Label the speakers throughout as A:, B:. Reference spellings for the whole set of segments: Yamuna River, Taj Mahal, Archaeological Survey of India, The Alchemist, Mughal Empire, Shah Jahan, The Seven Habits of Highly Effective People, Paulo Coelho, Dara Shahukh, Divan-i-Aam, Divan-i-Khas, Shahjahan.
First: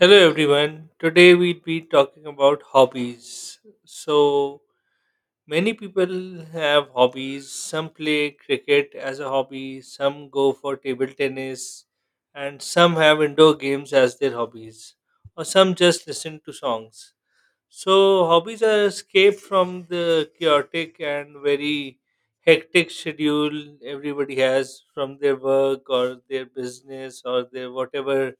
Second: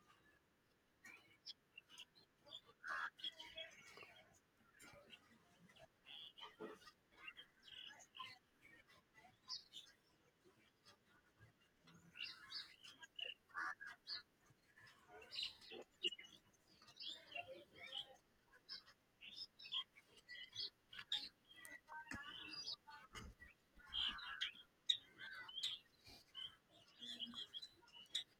A: Hello everyone. Today we'll be talking about hobbies. So many people have hobbies. Some play cricket as a hobby, some go for table tennis, and some have indoor games as their hobbies, or some just listen to songs. So hobbies are escape from the chaotic and very hectic schedule everybody has from their work or their business or their whatever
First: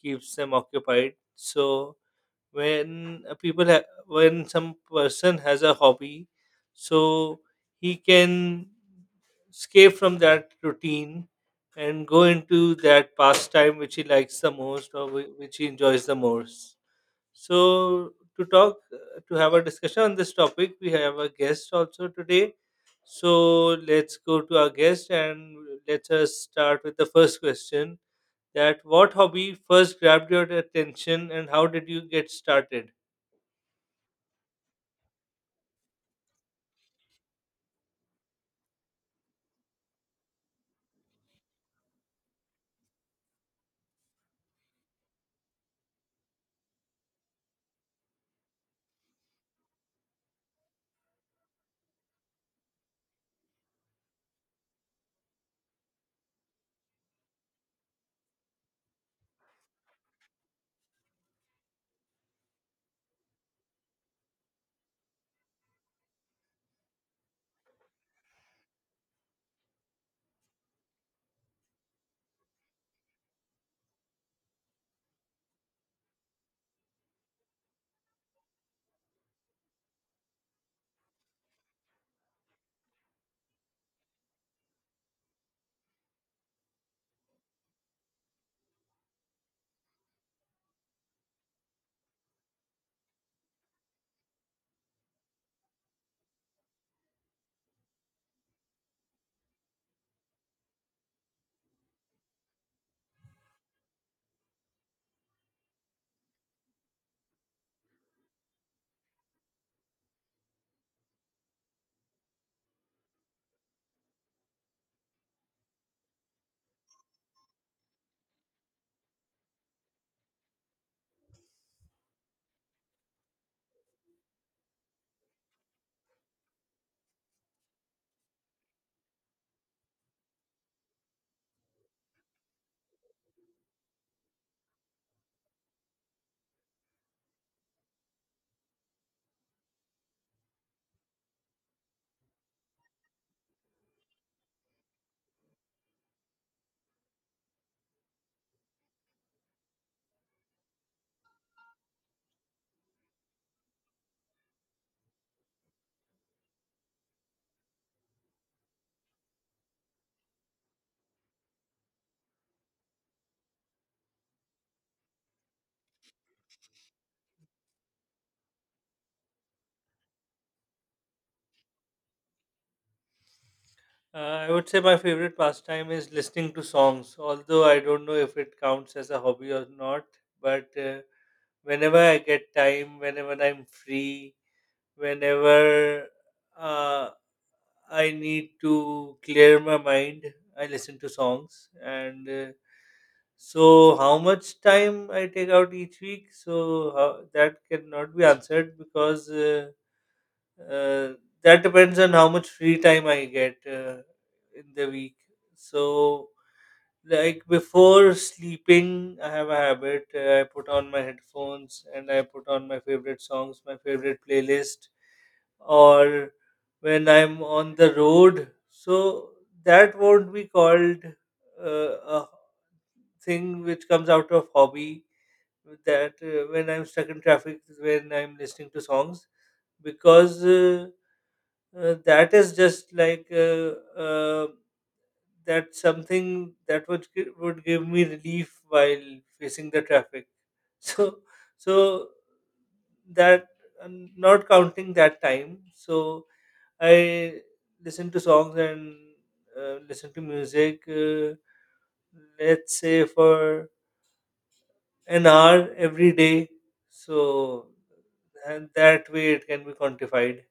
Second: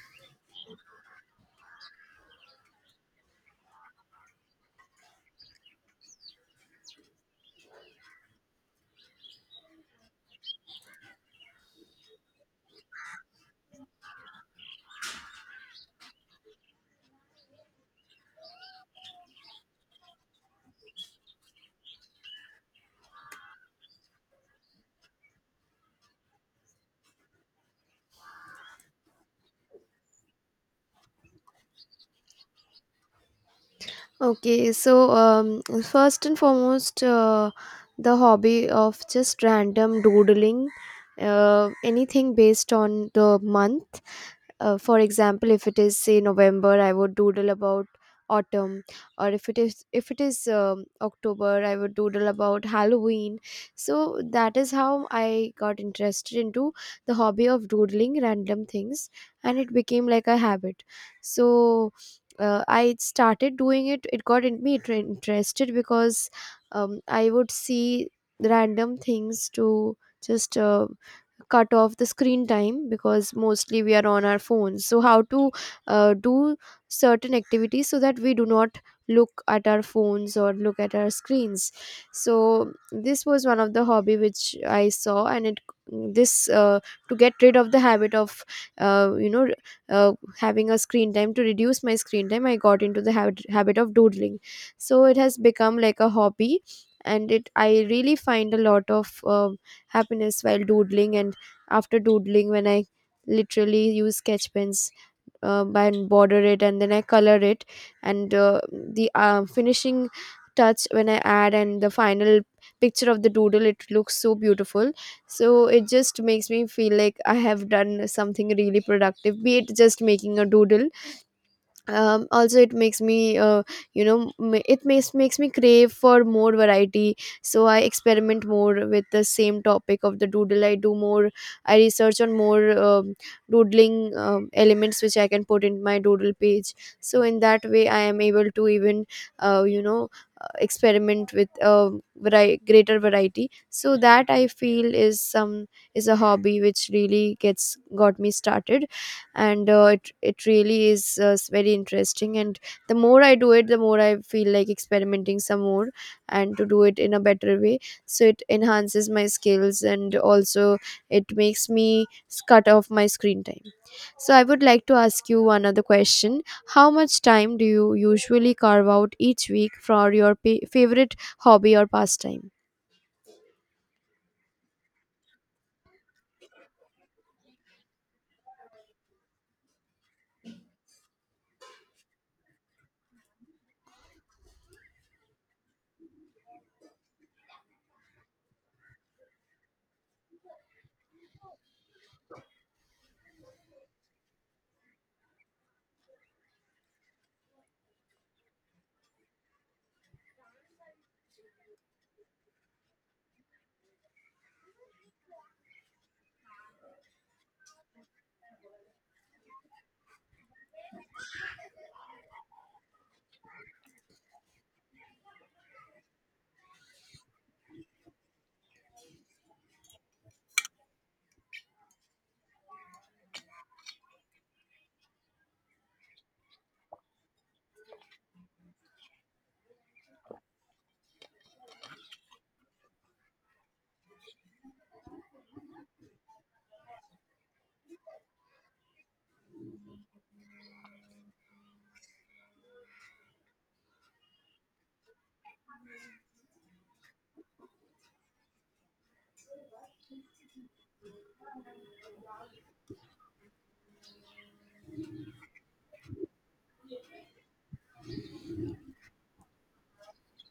A: keeps them occupied. So when some person has a hobby, so he can escape from that routine and go into that pastime which he likes the most or which he enjoys the most. So, to have a discussion on this topic, we have a guest also today. So, let's go to our guest and let us start with the first question that what hobby first grabbed your attention and how did you get started?
B: First and foremost, the hobby of just random doodling, anything based on the month. For example, if it is say November, I would doodle about autumn, or if it is October, I would doodle about Halloween. So that is how I got interested into the hobby of doodling random things, and it became like a habit. So I started doing it. It got in me interested because I would see random things to just cut off the screen time, because mostly we are on our phones. So how to do certain activities so that we do not look at our phones or look at our screens. So this was one of the hobby which I saw, and it this to get rid of the habit of uh, you know having a screen time, to reduce my screen time, I got into the habit of doodling. So it has become like a hobby, and it I really find a lot of happiness while doodling. And after doodling, when I literally use sketch pens and border it and then I color it, and the finishing touch when I add, and the final picture of the doodle, it looks so beautiful. So it just makes me feel like I have done something really productive, be it just making a doodle. Also, it makes me it makes me crave for more variety. So I experiment more with the same topic of the doodle. I do more, I research on more doodling elements which I can put in my doodle page. So in that way I am able to even uh, you know experiment with a greater variety. So that, I feel, is some is a hobby which really gets got me started. And it really is very interesting. And the more I do it, the more I feel like experimenting some more and to do it in a better way. So it enhances my skills and also it makes me cut off my screen time. So I would like to ask you one other question. How much time do you usually carve out each week for your favorite hobby or pastime?
A: Uh, I would say my favorite pastime is listening to songs, although I don't know if it counts as a hobby or not. But whenever I get time, whenever I'm free, whenever uh, I need to clear my mind. I listen to songs, and so how much time I take out each week? So that cannot be answered, because uh, that depends on how much free time I get in the week. So like before sleeping, I have a habit. I put on my headphones and I put on my favorite songs, my favorite playlist, or when I'm on the road. So that won't be called a thing which comes out of hobby. That When I'm stuck in traffic, when I'm listening to songs, because that is just like uh, that's something that would would give me relief while facing the traffic. So so that, and not counting that time. So I listen to songs and listen to music. Let's say for an hour every day. So, and that way it can be quantified.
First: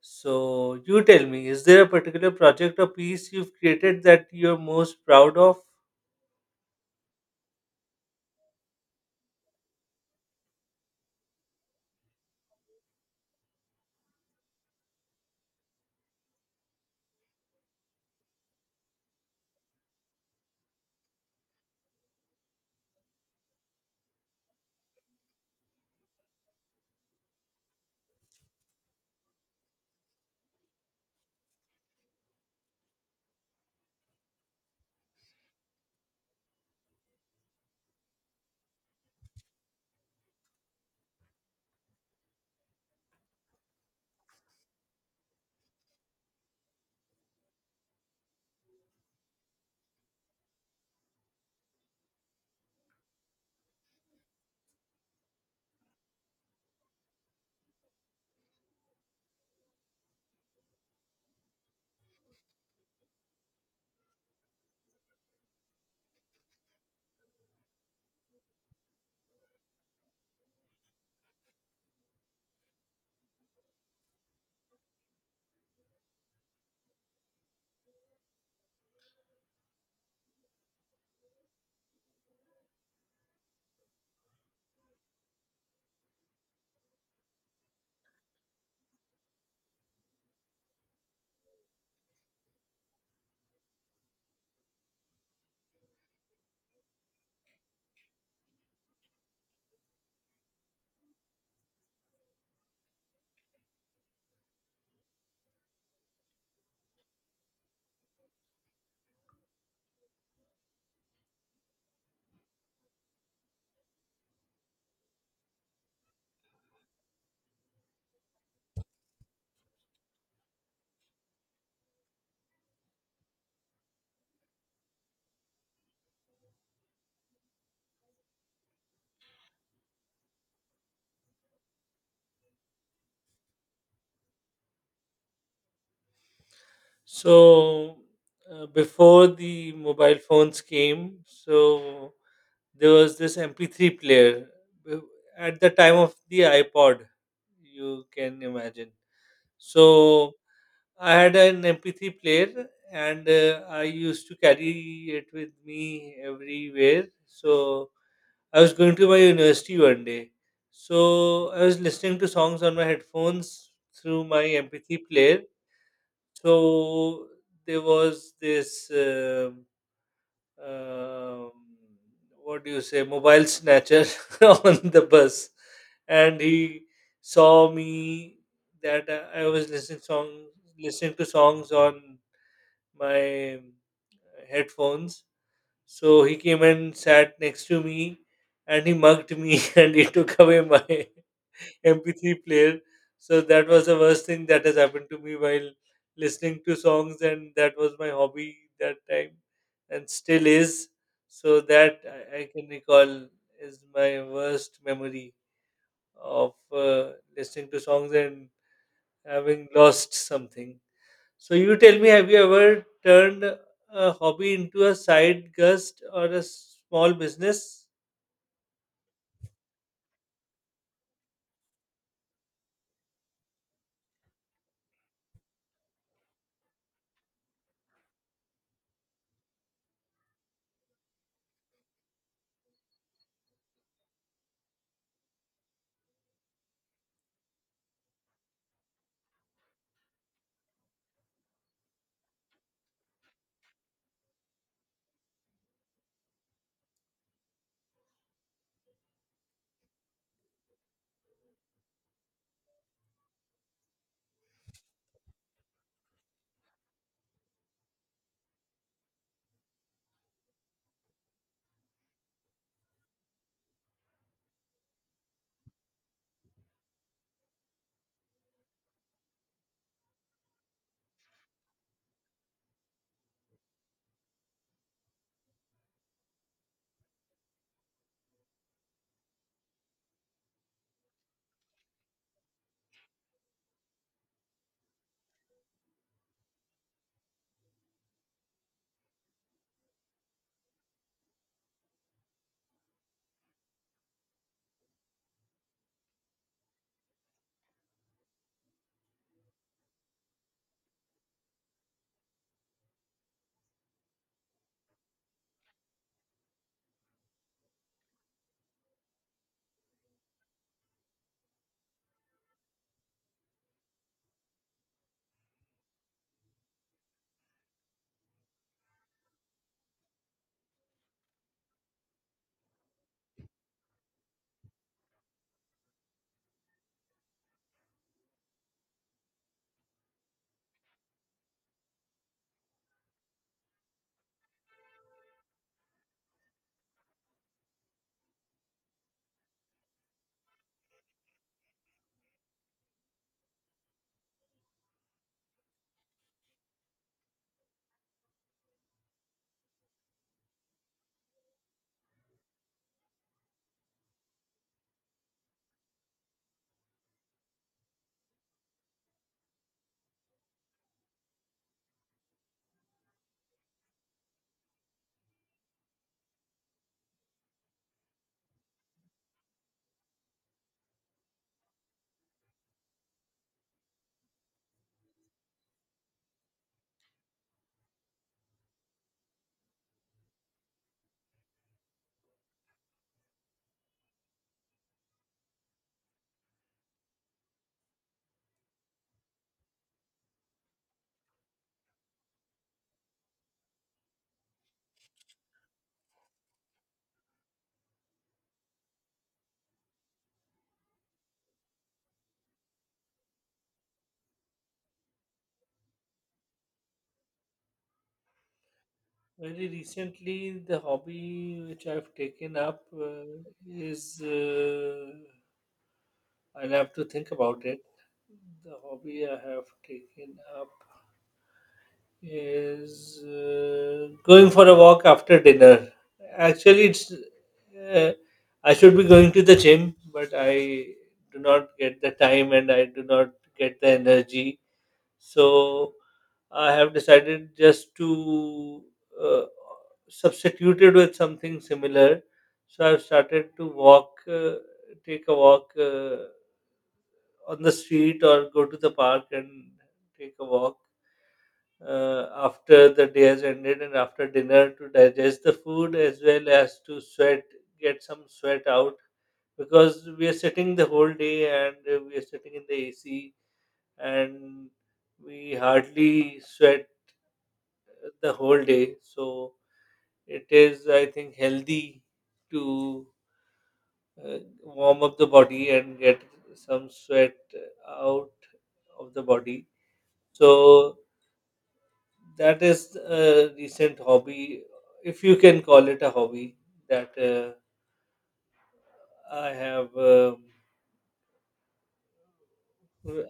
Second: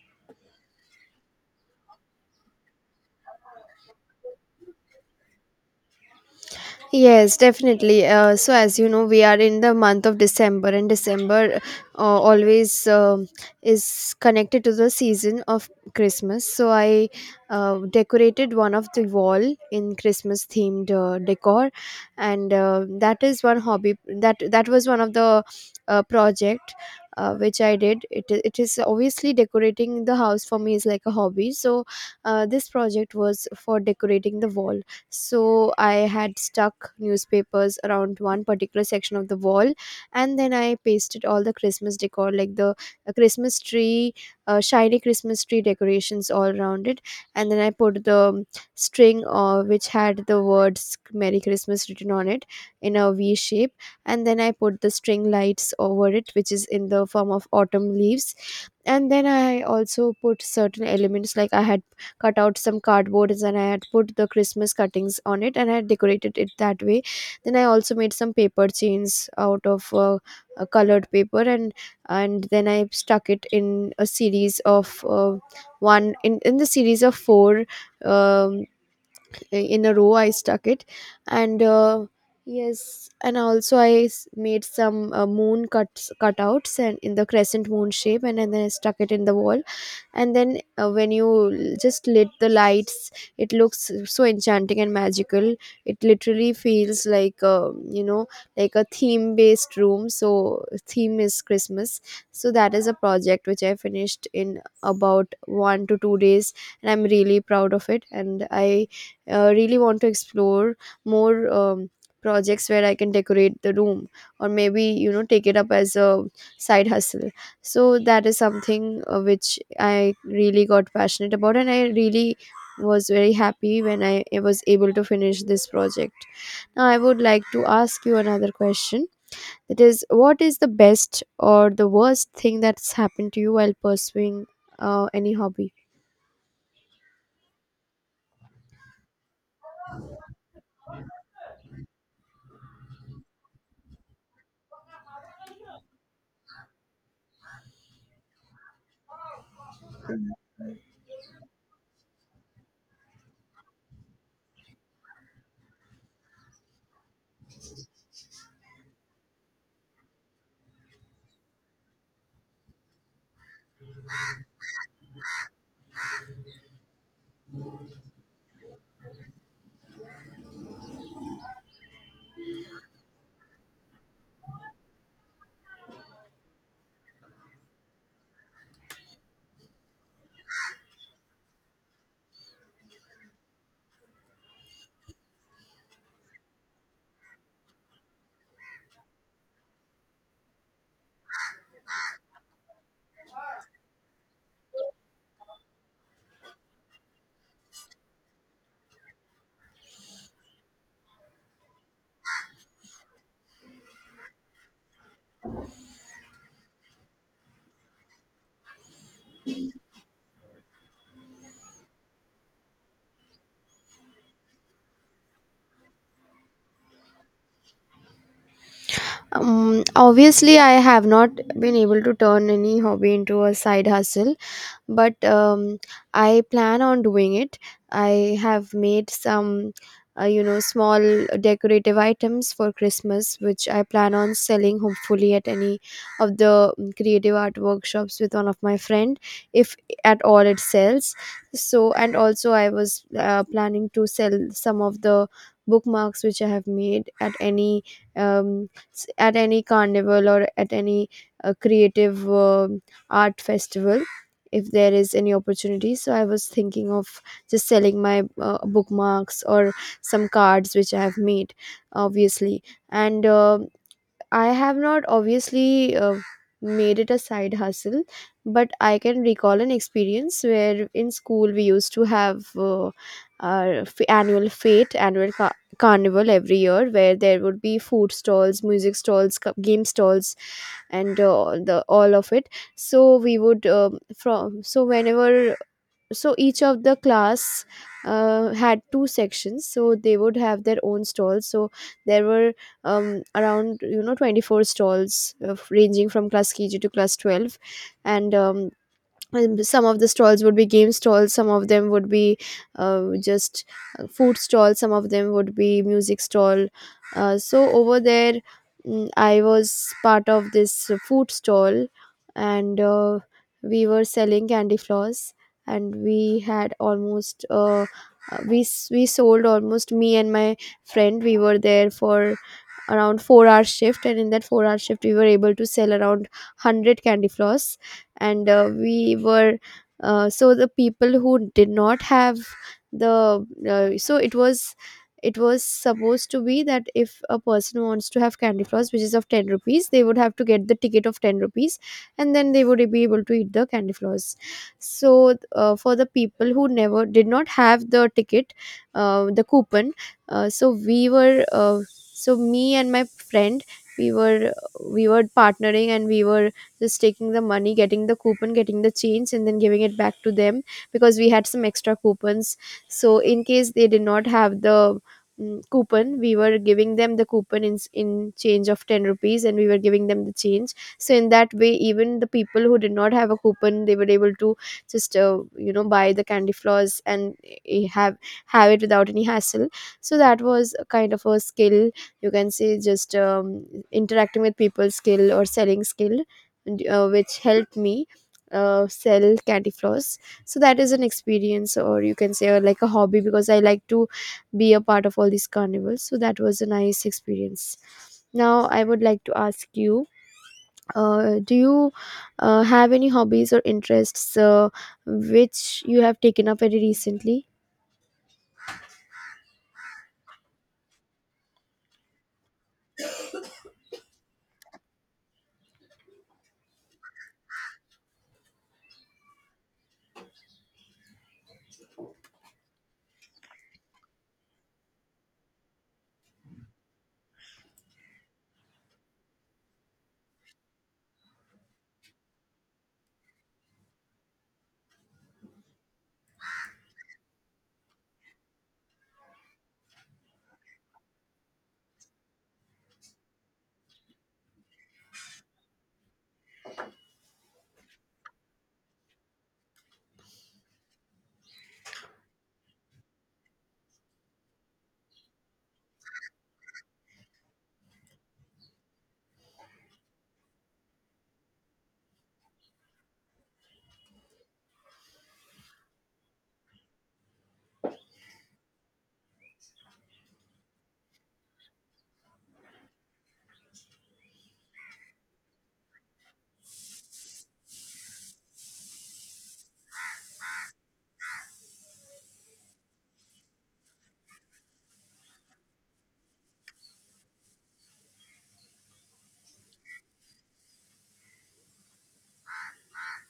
A: So you tell me, is there a particular project or piece you've created that you're most proud of?
B: Yes, definitely. So, as you know, we are in the month of December, and December always is connected to the season of Christmas. So I decorated one of the wall in Christmas themed decor, and that is one hobby that that was one of the project which I did. It is obviously decorating the house for me is like a hobby. So this project was for decorating the wall. So I had stuck newspapers around one particular section of the wall, and then I pasted all the Christmas decor like the Christmas tree, shiny Christmas tree decorations all around it. And then I put the string, which had the words Merry Christmas written on it, in a V shape. And then I put the string lights over it, which is in the form of autumn leaves. And then I also put certain elements like I had cut out some cardboards, and I had put the Christmas cuttings on it, and I had decorated it that way. Then I also made some paper chains out of a colored paper, and then I stuck it in a series of one in the series of four, um, in a row. I stuck it and yes, and also I made some moon cuts cutouts and in the crescent moon shape, and then I stuck it in the wall. And then when you just lit the lights, it looks so enchanting and magical. It literally feels like like a theme based room, so theme is Christmas. So that is a project which I finished in about 1 to 2 days, and I'm really proud of it. And I really want to explore more projects where I can decorate the room or maybe, you know, take it up as a side hustle. So that is something which I really got passionate about, and I really was very happy when I was able to finish this project. Now I would like to ask you another question, that is, what is the best or the worst thing that's happened to you while pursuing any hobby?
A: So before the mobile phones came, so there was this MP3 player, uh, at the time of the iPod, you can imagine. So I had an MP3 player, and I used to carry it with me everywhere. So I was going to my university one day. So I was listening to songs on my headphones through my MP3 player. So there was this, um, what do you say, mobile snatcher on the bus, and he saw me that I was listening to songs on my headphones. So he came and sat next to me, and he mugged me and he took away my MP3 player. So that was the worst thing that has happened to me while listening to songs, and that was my hobby that time and still is. So that I can recall is my worst memory of listening to songs and having lost something. So you tell me, have you ever turned a hobby into a side gust or a small business?
B: Obviously, I have not been able to turn any hobby into a side hustle, but I plan on doing it. I have made some small decorative items for Christmas which I plan on selling hopefully at any of the creative art workshops with one of my friend, if at all it sells. So and also I was planning to sell some of the bookmarks which I have made at any at any carnival or at any creative art festival, if there is any opportunity. So I was thinking of just selling my bookmarks or some cards which I have made, obviously. And I have not obviously made it a side hustle, but I can recall an experience where in school we used to have our annual fete, annual carnival every year, where there would be food stalls, music stalls, game stalls, and the all of it. So we would from so whenever so each of the class had two sections, so they would have their own stalls. So there were around, you know, 24 stalls ranging from class KG to class 12. And some of the stalls would be game stalls, some of them would be just food stalls, some of them would be music stall. Uh, so over there, I was part of this food stall. And we were selling candy floss, and we had almost we sold almost, me and my friend we were there for around 4-hour shift, and in that 4-hour shift we were able to sell around 100 candy floss. And we were so the people who did not have the so it was supposed to be that if a person wants to have candy floss which is of 10 rupees, they would have to get the ticket of 10 rupees, and then they would be able to eat the candy floss. So for the people who never did not have the ticket, the coupon, so we were so me and my friend, we were we were partnering, and we were just taking the money, getting the coupon, getting the change, and then giving it back to them because we had some extra coupons. So in case they did not have the coupon, we were giving them the coupon in change of 10 rupees, and we were giving them the change. So in that way, even the people who did not have a coupon, they were able to just buy the candy floss and eh, have have it without any hassle. So that was a kind of a skill, you can say, just interacting with people skill or selling skill which helped me sell candy floss. So that is an experience, or you can say, or like a hobby, because I like to be a part of all these carnivals. So that was a nice experience. Now I would like to ask you, do you have any hobbies or interests which you have taken up very recently?
A: Very recently, the hobby which I've taken up is I'll have to think about it. The hobby I have taken up is going for a walk after dinner. Actually, it's uh, I should be going to the gym, but I do not get the time and I do not get the energy. So I have decided just to uh, substitute it with something similar. So I've started to take a walk on the street, or go to the park and take a walk after the day has ended and after dinner, to digest the food as well as to sweat, get some sweat out, because we are sitting the whole day and we are sitting in the AC and we hardly sweat the whole day. So it is, I think, healthy to warm up the body and get some sweat out of the body. So that is a recent hobby, if you can call it a hobby, that I have um,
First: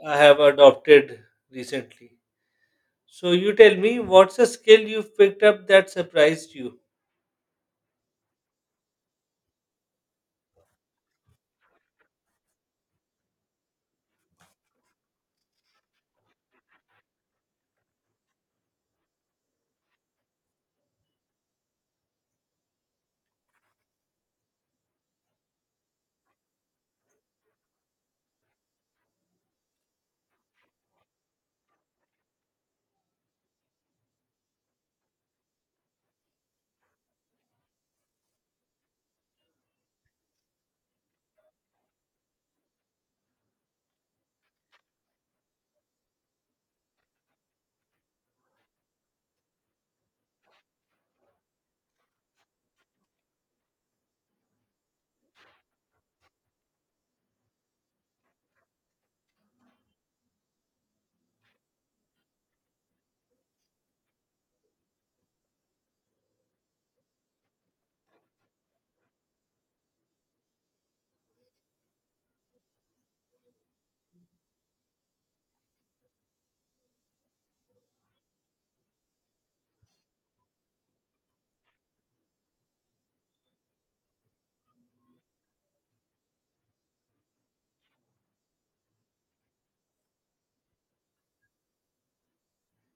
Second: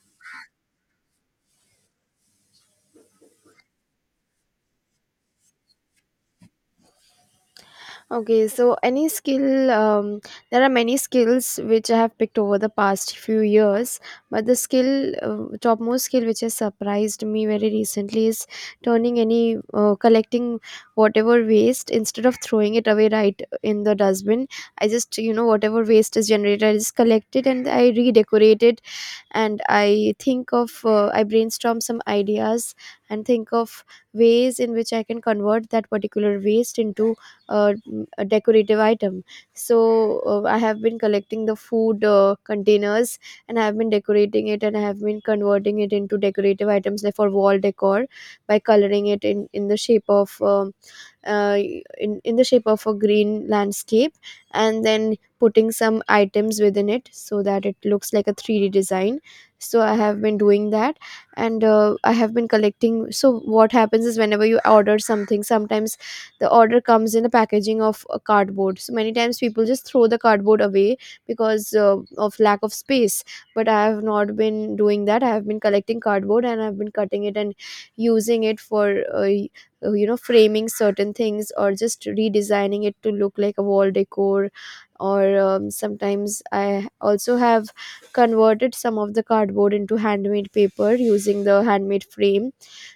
A: I have adopted recently. So you tell me, what's a skill you've picked up that surprised you?
B: Okay, so any skill, there are many skills which I have picked over the past few years, but the skill, topmost skill which has surprised me very recently, is turning any, collecting whatever waste instead of throwing it away right in the dustbin. I just, you know, whatever waste is generated, I just collect it and I redecorate it, and I think of I brainstorm some ideas and think of ways in which I can convert that particular waste into a decorative item. So I have been collecting the food containers, and I have been decorating it, and I have been converting it into decorative items like for wall decor by coloring it in the shape of uh, in the shape of a green landscape, and then putting some items within it so that it looks like a 3D design. So I have been doing that. And I have been collecting, so what happens is whenever you order something, sometimes the order comes in the packaging of a cardboard, so many times people just throw the cardboard away because of lack of space. But I have not been doing that. I have been collecting cardboard, and I've been cutting it and using it for you know, framing certain things, or just redesigning it to look like a wall decor. Or sometimes I also have converted some of the cardboard into handmade paper using the handmade frame.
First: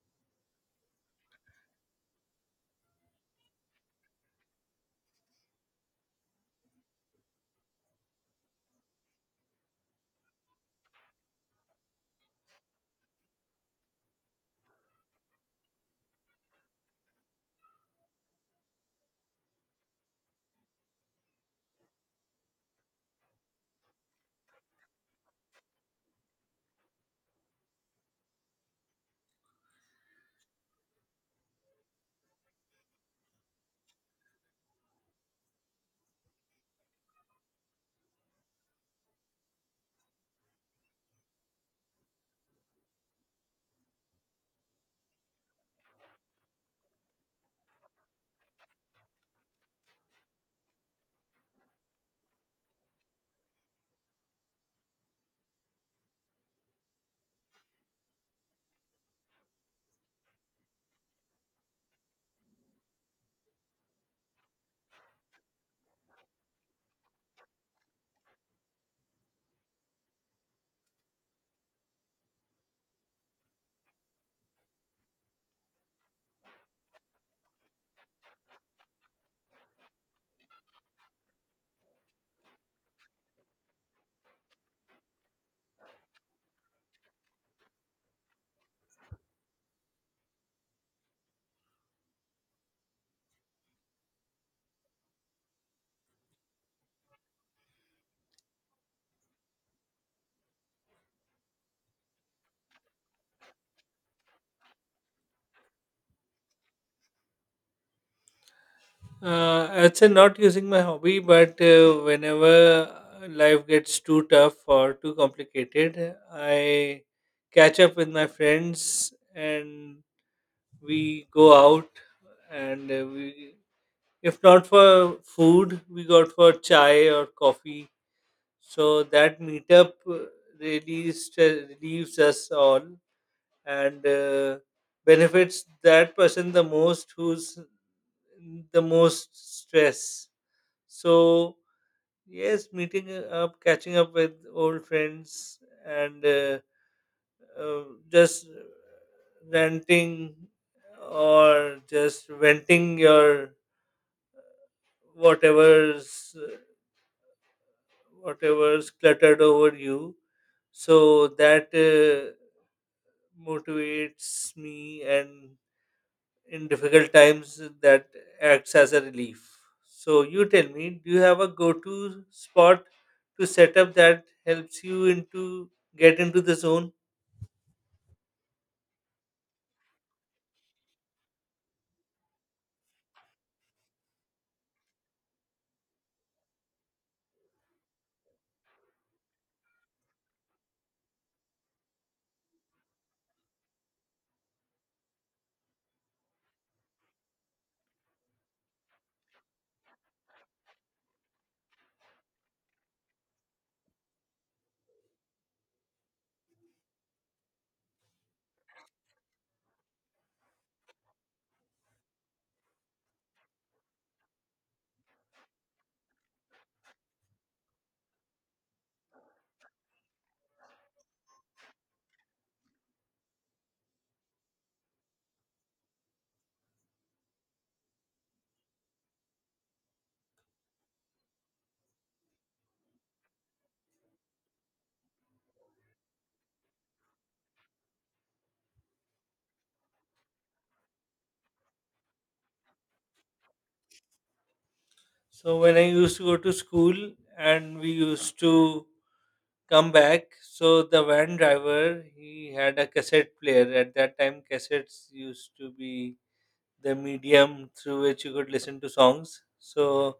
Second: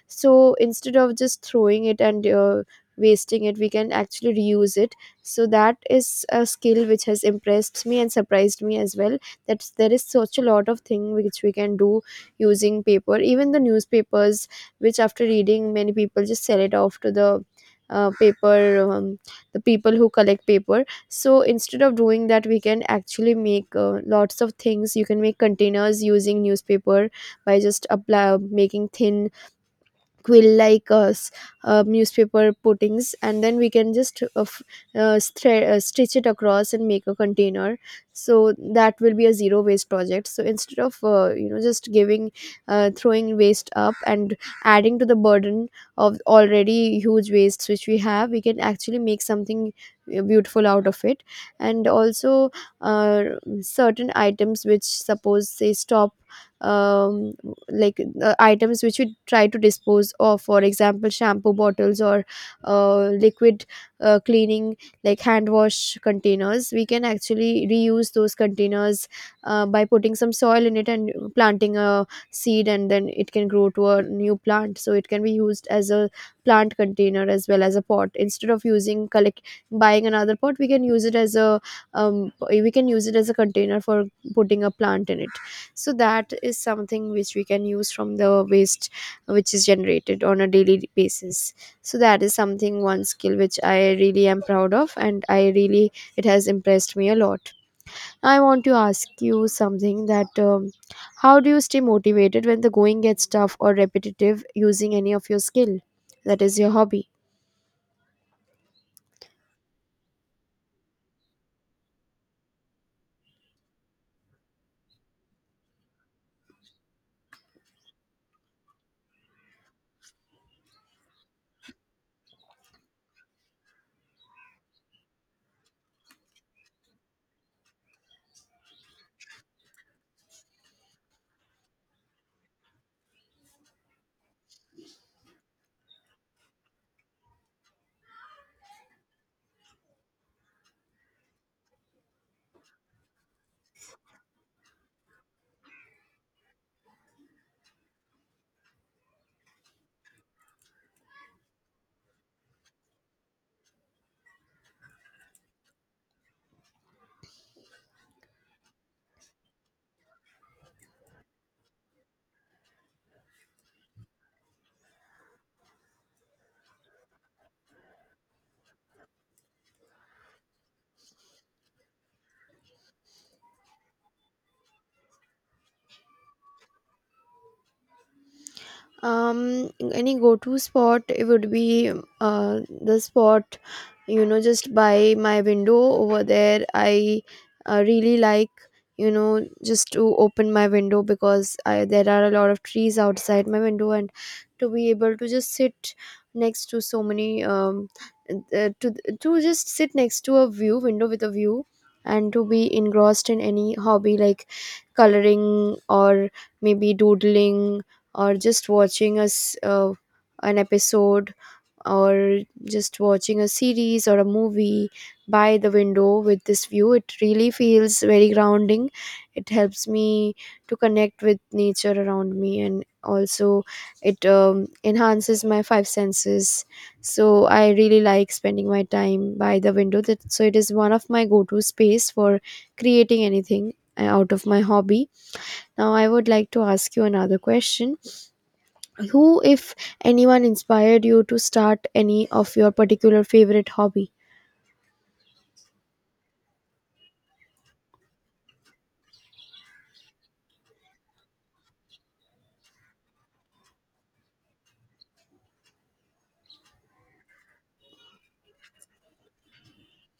B: So instead of just throwing it and wasting it, we can actually reuse it. So that is a skill which has impressed me and surprised me as well, that there is such a lot of thing which we can do using paper, even the newspapers, which after reading many people just sell it off to the paper, the people who collect paper. So instead of doing that, we can actually make lots of things. You can make containers using newspaper by just making thin quill like newspaper puttings, and then we can just stitch it across and make a container. So that will be a zero waste project. So instead of you know, just giving throwing waste up and adding to the burden of already huge wastes which we have, we can actually make something beautiful out of it. And also, uh, certain items which suppose say stop, um, like items which we try to dispose of, for example shampoo bottles or liquid cleaning, like hand wash containers, we can actually reuse those containers by putting some soil in it and planting a seed, and then it can grow to a new plant. So it can be used as a plant container as well as a pot. Instead of using collect buying another pot, we can use it as a we can use it as a container for putting a plant in it. So that is something which we can use from the waste which is generated on a daily basis. So that is something, one skill which I really am proud of, and I really, it has impressed me a lot. I want to ask you something, that how do you stay motivated when the going gets tough or repetitive using any of your skill that is your hobby?
A: I'd say not using my hobby, but whenever life gets too tough or too complicated, I catch up with my friends and we go out, and we if not for food, we got for chai or coffee. So that meetup really relieves us all, and benefits that person the most who's in the most stress. So yes, meeting up, catching up with old friends, and uh, just ranting or just venting your whatever's whatever's cluttered over you. So that motivates me, and in difficult times, that acts as a relief. So, you tell me, do you have a go to spot to set up that helps you into get into the zone?
B: Um, any go-to spot, it would be the spot, you know, just by my window over there. I really like, you know, just to open my window because there are a lot of trees outside my window, and to be able to just sit next to so many uh, to to just sit next to a view window with a view and to be engrossed in any hobby like coloring or maybe doodling, or just watching us an episode, or just watching a series or a movie by the window with this view. It really feels very grounding. It helps me to connect with nature around me, and also it enhances my 5 senses. So I really like spending my time by the window, that, so it is one of my go-to space for creating anything out of my hobby. Now I would like to ask you another question. Who, if anyone, inspired you to start any of your particular favorite hobby?
A: So, when I used to go to school and we used to come back, so the van driver he had a cassette player at that time, cassettes used to be the medium through which you could listen to songs. So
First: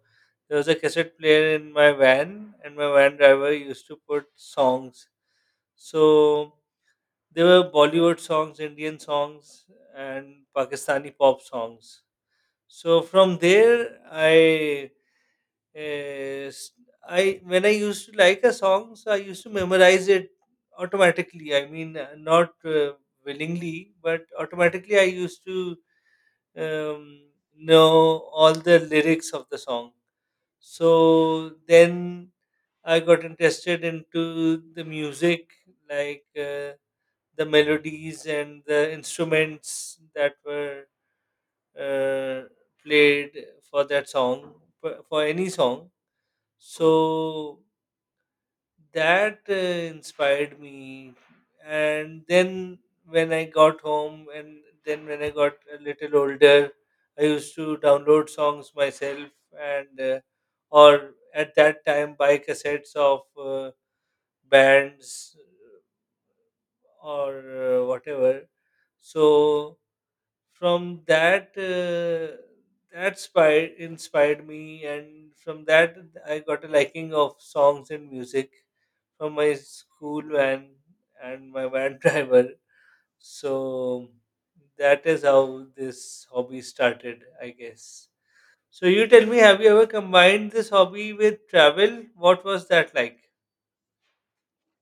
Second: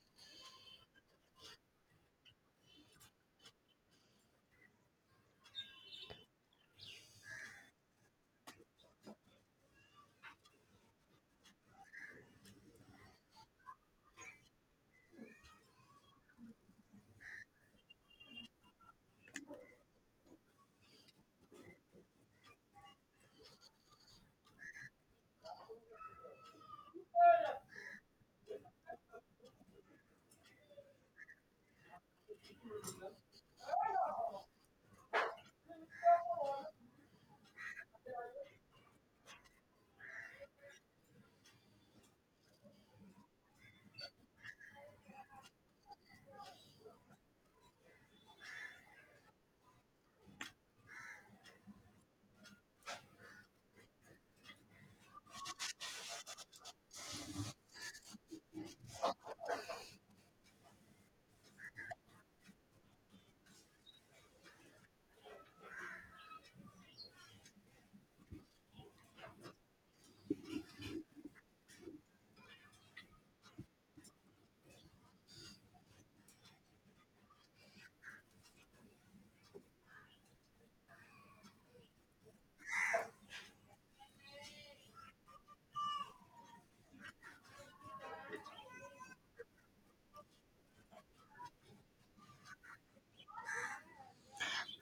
A: there was a cassette player in my van, and my van driver used to put songs. So there were Bollywood songs, Indian songs, and Pakistani pop songs. So from there, I, uh, s- when I used to like a song, so I used to memorize it automatically. I mean, not willingly, but automatically I used to um, know all the lyrics of the song. So then I got interested into the music, like the melodies and the instruments that were uh, played for that song, for any song. So that inspired me. And then when I got home, and then when I got a little older, I used to download songs myself, and or at that time buy cassettes of bands or whatever. So from that, that inspired me, and from that I got a liking of songs and music from my school van and my van driver. So that is how this hobby started, I guess. So you tell me, have you ever combined this hobby with travel? What was that like?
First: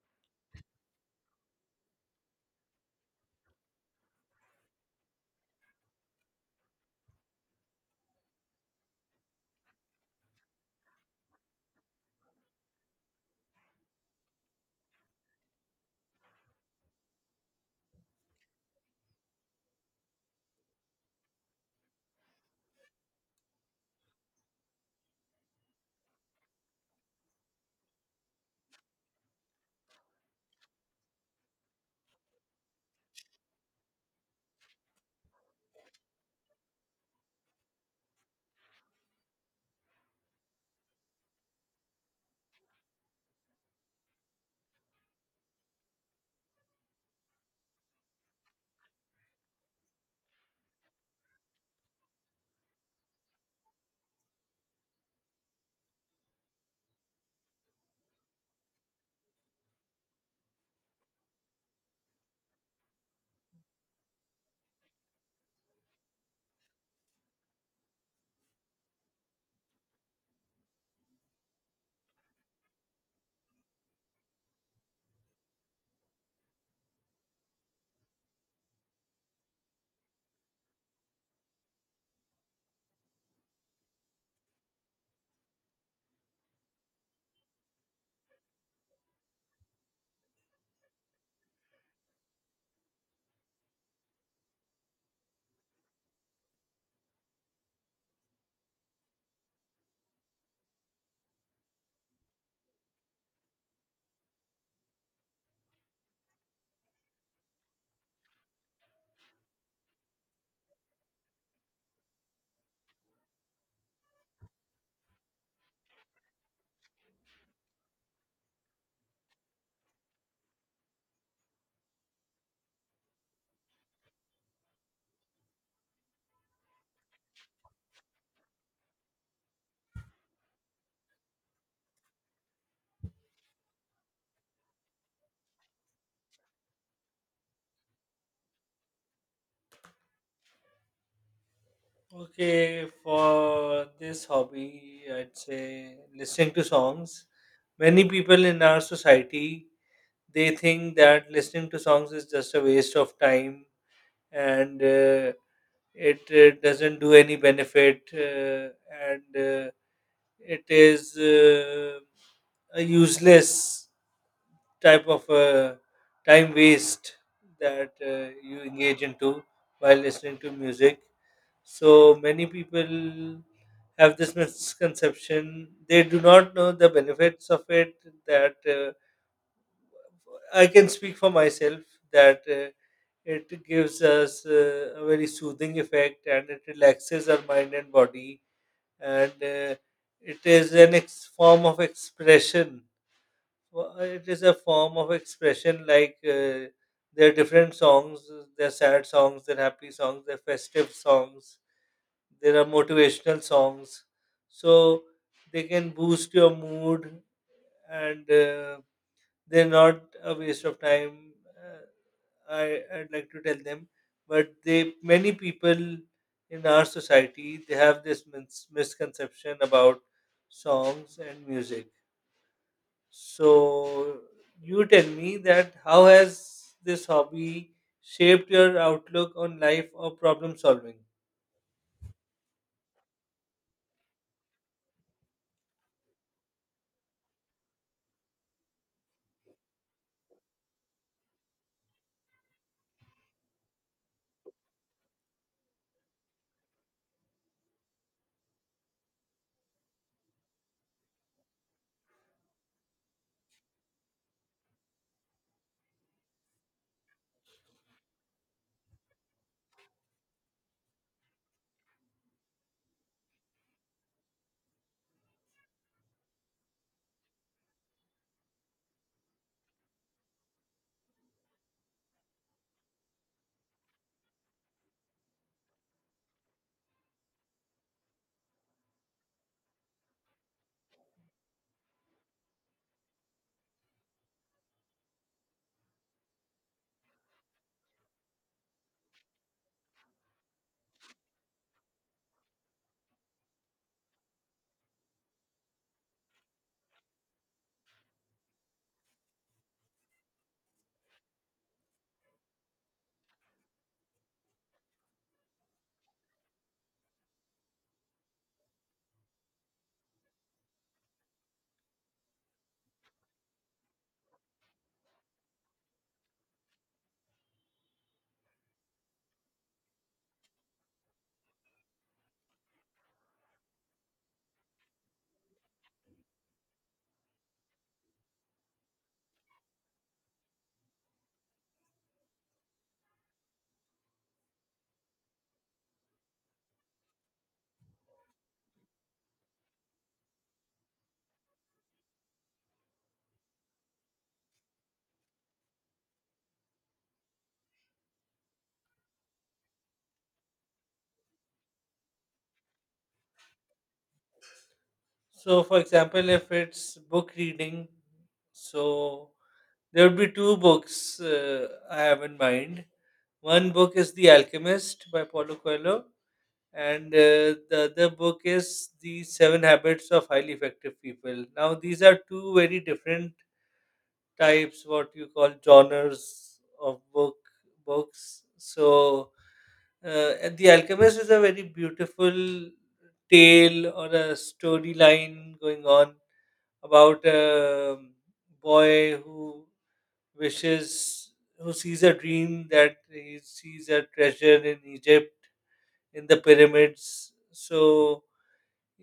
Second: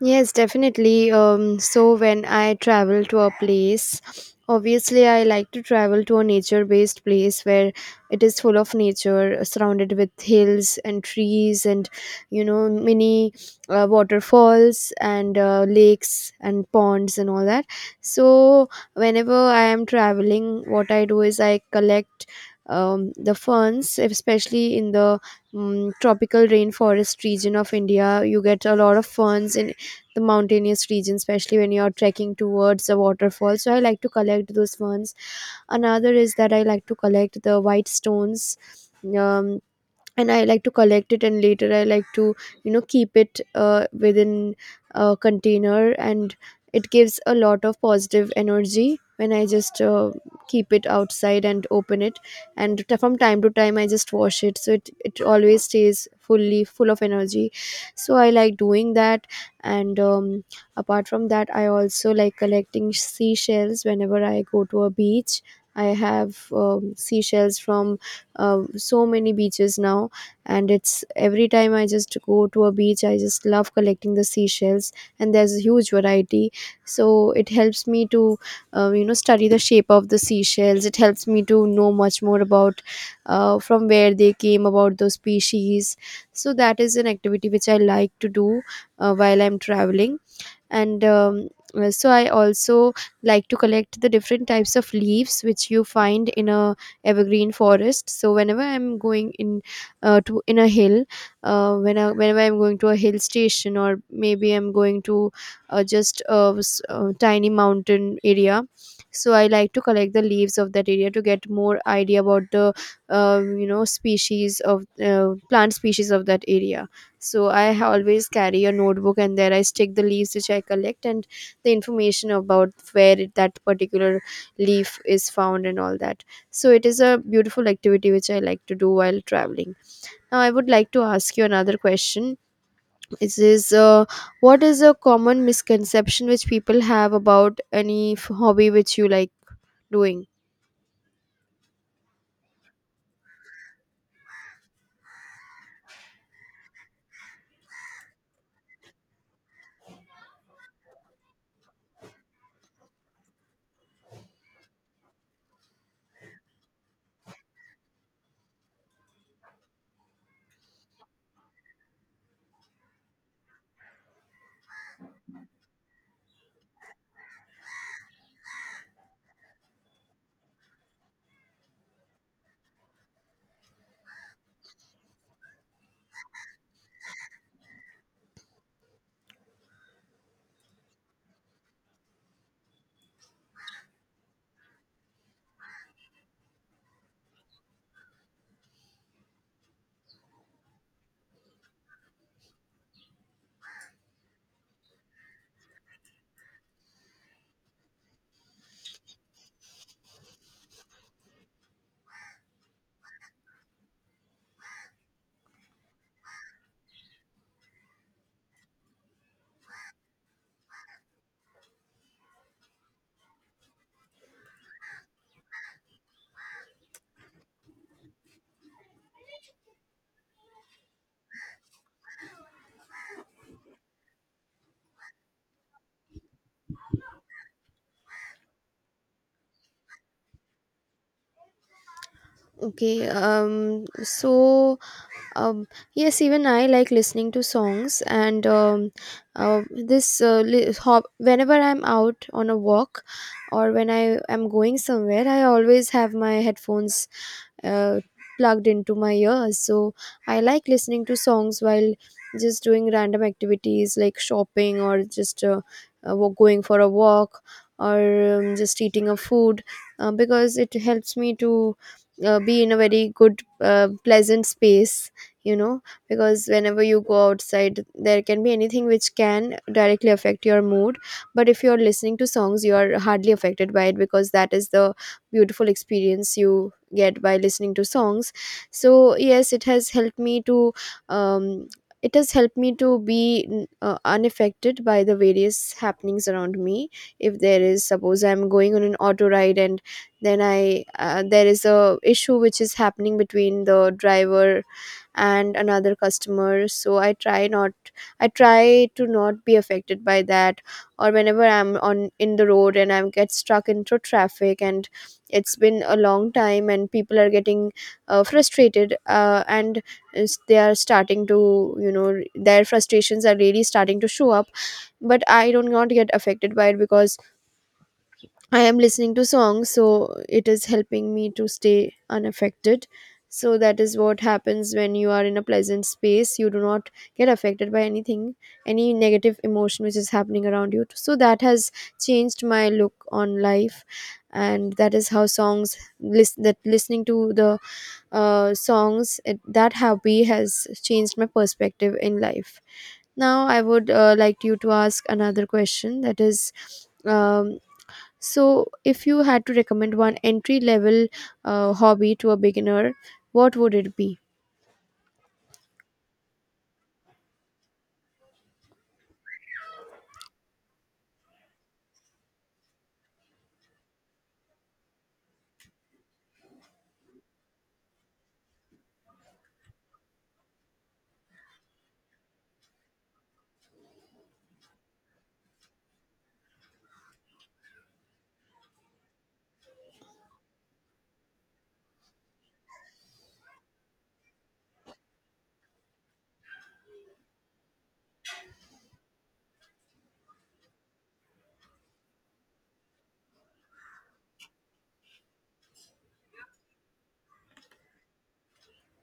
B: Yes, definitely. So when I travel to a place, obviously I like to travel to a nature-based place where it is full of nature, surrounded with hills and trees and you know many waterfalls and lakes and ponds and all that. So whenever I am traveling, what I do is I collect the ferns, especially in the tropical rainforest region of India. You get a lot of ferns in the mountainous region, especially when you're trekking towards the waterfall. So I like to collect those ones. Another is that I like to collect the white stones. Um, and I like to collect it and later I like to, you know, keep it within a container, and it gives a lot of positive energy when I just keep it outside and open it. And from time to time I just wash it, so it always stays fully full of energy. So I like doing that. And apart from that, I also like collecting seashells whenever I go to a beach. I have seashells from uh, so many beaches now, and it's every time I just go to a beach, I just love collecting the seashells, and there's a huge variety. So it helps me to you know, study the shape of the seashells. It helps me to know much more about from where they came, about those species. So that is an activity which I like to do while I'm traveling. And so I also like to collect the different types of leaves which you find in a evergreen forest. So whenever I'm going in to in a hill, whenever I'm going to a hill station, or maybe I'm going to just a tiny mountain area, so I like to collect the leaves of that area to get more idea about the you know, species of plant species of that area. So always carry a notebook, and there I stick the leaves which I collect and the information about that particular leaf is found and all that. So it is a beautiful activity which I like to do while traveling. Now I would like to ask you another question. It is what is a common misconception which people have about any hobby which you like doing?
A: Okay, for this hobby, I'd say listening to songs. Many people in our society they think that listening to songs is just a waste of time, and it doesn't do any benefit, and it is a useless type of time waste that you engage into while listening to music. So many people have this misconception. They do not know the benefits of it. That I can speak for myself, that it gives us a very soothing effect, and it relaxes our mind and body, and it is an form of expression. It is a form of expression, like there are different songs. There are sad songs, there are happy songs, there are festive songs, there are motivational songs. So they can boost your mood, and they're not a waste of time. Uh, I, I'd like to tell them, but they many people in our society they have this misconception about songs and music. So you tell me that how has this hobby shaped your outlook on life or problem solving?
B: Okay. So um, yes, even I like listening to songs, and whenever I'm out on a walk or when I am going somewhere, I always have my headphones uh, plugged into my ears. So I like listening to songs while just doing random activities like shopping, or just going for a walk, or just eating a food, because it helps me to be in a very good, pleasant space, you know. Because whenever you go outside, there can be anything which can directly affect your mood. But if you're listening to songs, you are hardly affected by it, because that is the beautiful experience you get by listening to songs. So yes, it has helped me to um, it has helped me to be unaffected by the various happenings around me. If there is, suppose I'm going on an auto ride, and then I there is a issue which is happening between the driver and another customer, so I try to not be affected by that. Or whenever I'm on in the road and I'm get stuck into traffic, and it's been a long time and people are getting frustrated, and is- they are starting to, you know, their frustrations are really starting to show up, but I do not get affected by it because I am listening to songs, so it is helping me to stay unaffected. So that is what happens when you are in a pleasant space. You do not get affected by anything, any negative emotion which is happening around you. So that has changed my look on life, and that is how that listening to the songs, that hobby has changed my perspective in life. Now I would like you to ask another question. That is. Um, so if you had to recommend one entry level hobby to a beginner, what would it be?
A: So, for example, if it's book reading, so there would be two books I have in mind. One book is The Alchemist by Paulo Coelho, and the other book is The Seven Habits of Highly Effective People. Now, these are two very different types, what you call genres of books. So, and The Alchemist is a very beautiful tale or a storyline going on about a boy who which is who sees a dream that he sees a treasure in Egypt in the pyramids. So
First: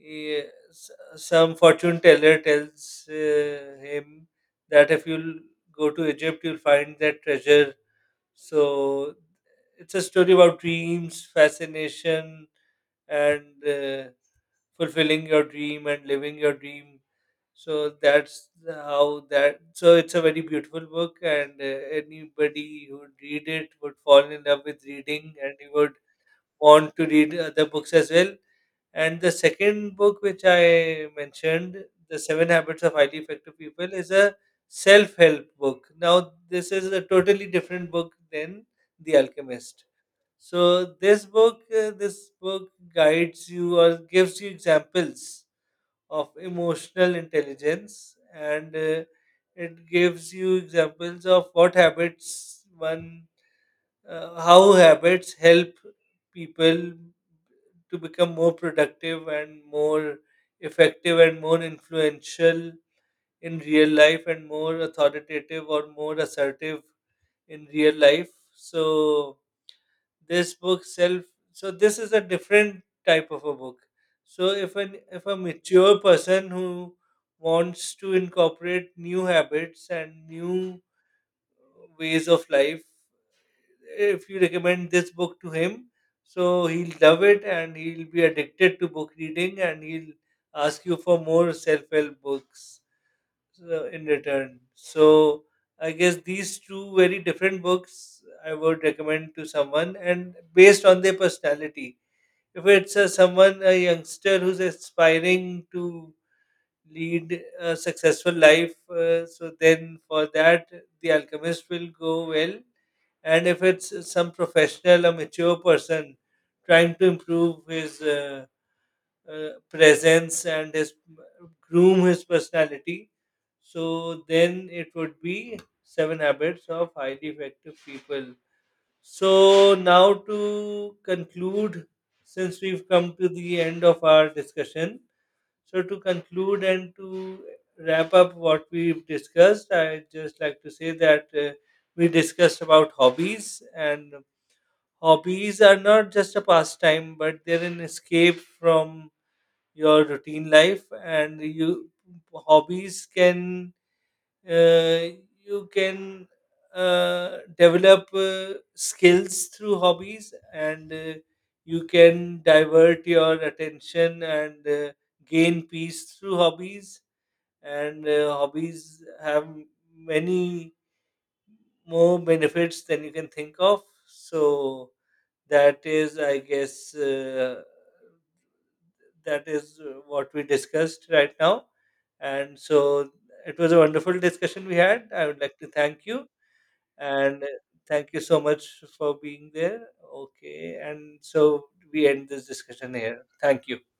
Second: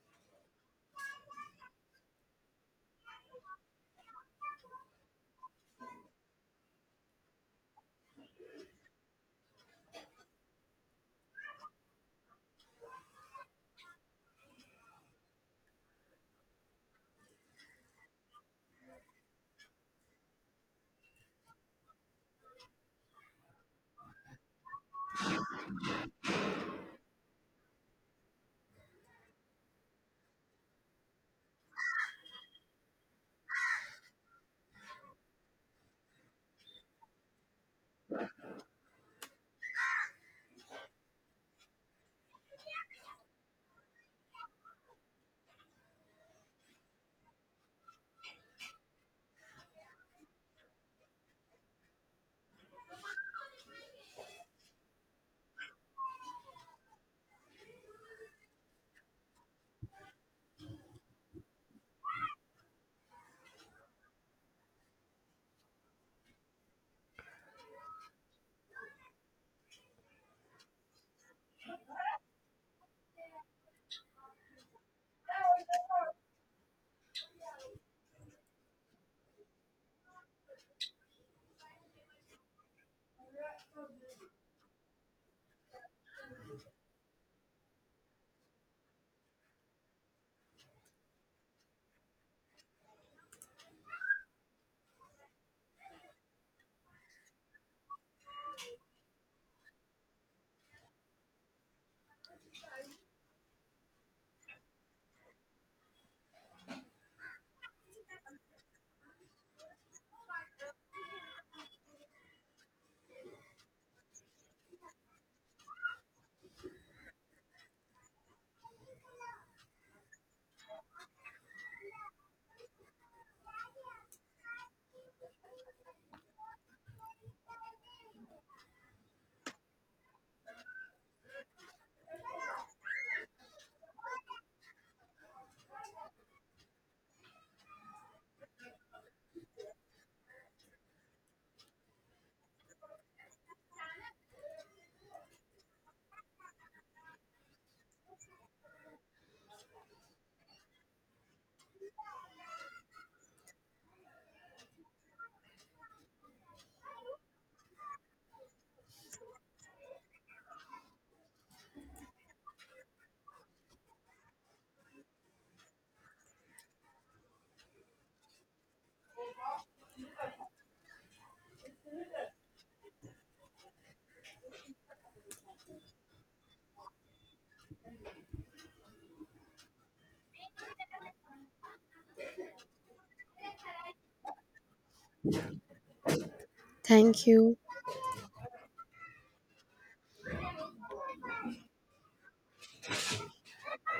A: he- s some fortune teller tells him that if you'll go to Egypt, you'll find that treasure. So it's a story about dreams, fascination, and fulfilling your dream and living your dream, so that's how that. So it's a very beautiful book, and anybody who would read it would fall in love with reading, and he would want to read other books as well. And the second book which I mentioned, The Seven Habits of Highly Effective People, is a self-help book. Now, this is a totally different book than The Alchemist. So this book guides you, or gives you examples of emotional intelligence, and it gives you examples of what habits one how habits help people to become more productive and more effective and more influential in real life, and more authoritative or more assertive in real life. So this book self so this is a different type of a book. So if an if a mature person who wants to incorporate new habits and new ways of life, if you recommend this book to him, so he'll love it and he'll be addicted to book reading and he'll ask you for more self-help books in return. So I guess these two very different books I would recommend to someone, and based on their personality. If it's someone a youngster who's aspiring to lead a successful life, so then for that The Alchemist will go well. And if it's some professional, a mature person trying to improve his presence, and his groom his personality. So then it would be Seven Habits of Highly Effective People. So now to conclude, since we've come to the end of our discussion, so to conclude and to wrap up what we've discussed, I'd just like to say that we discussed about hobbies, and hobbies are not just a pastime, but they're an escape from your routine life and hobbies can uh, you can develop skills through hobbies, and you can divert your attention, and gain peace through hobbies, and hobbies have many more benefits than you can think of. So that is, I guess, that is what we discussed right now. And so it was a wonderful discussion we had. I would like to thank you,
B: Thank
A: and
B: you.
A: thank you so much for being there. Okay, and so we end this discussion here. Thank you.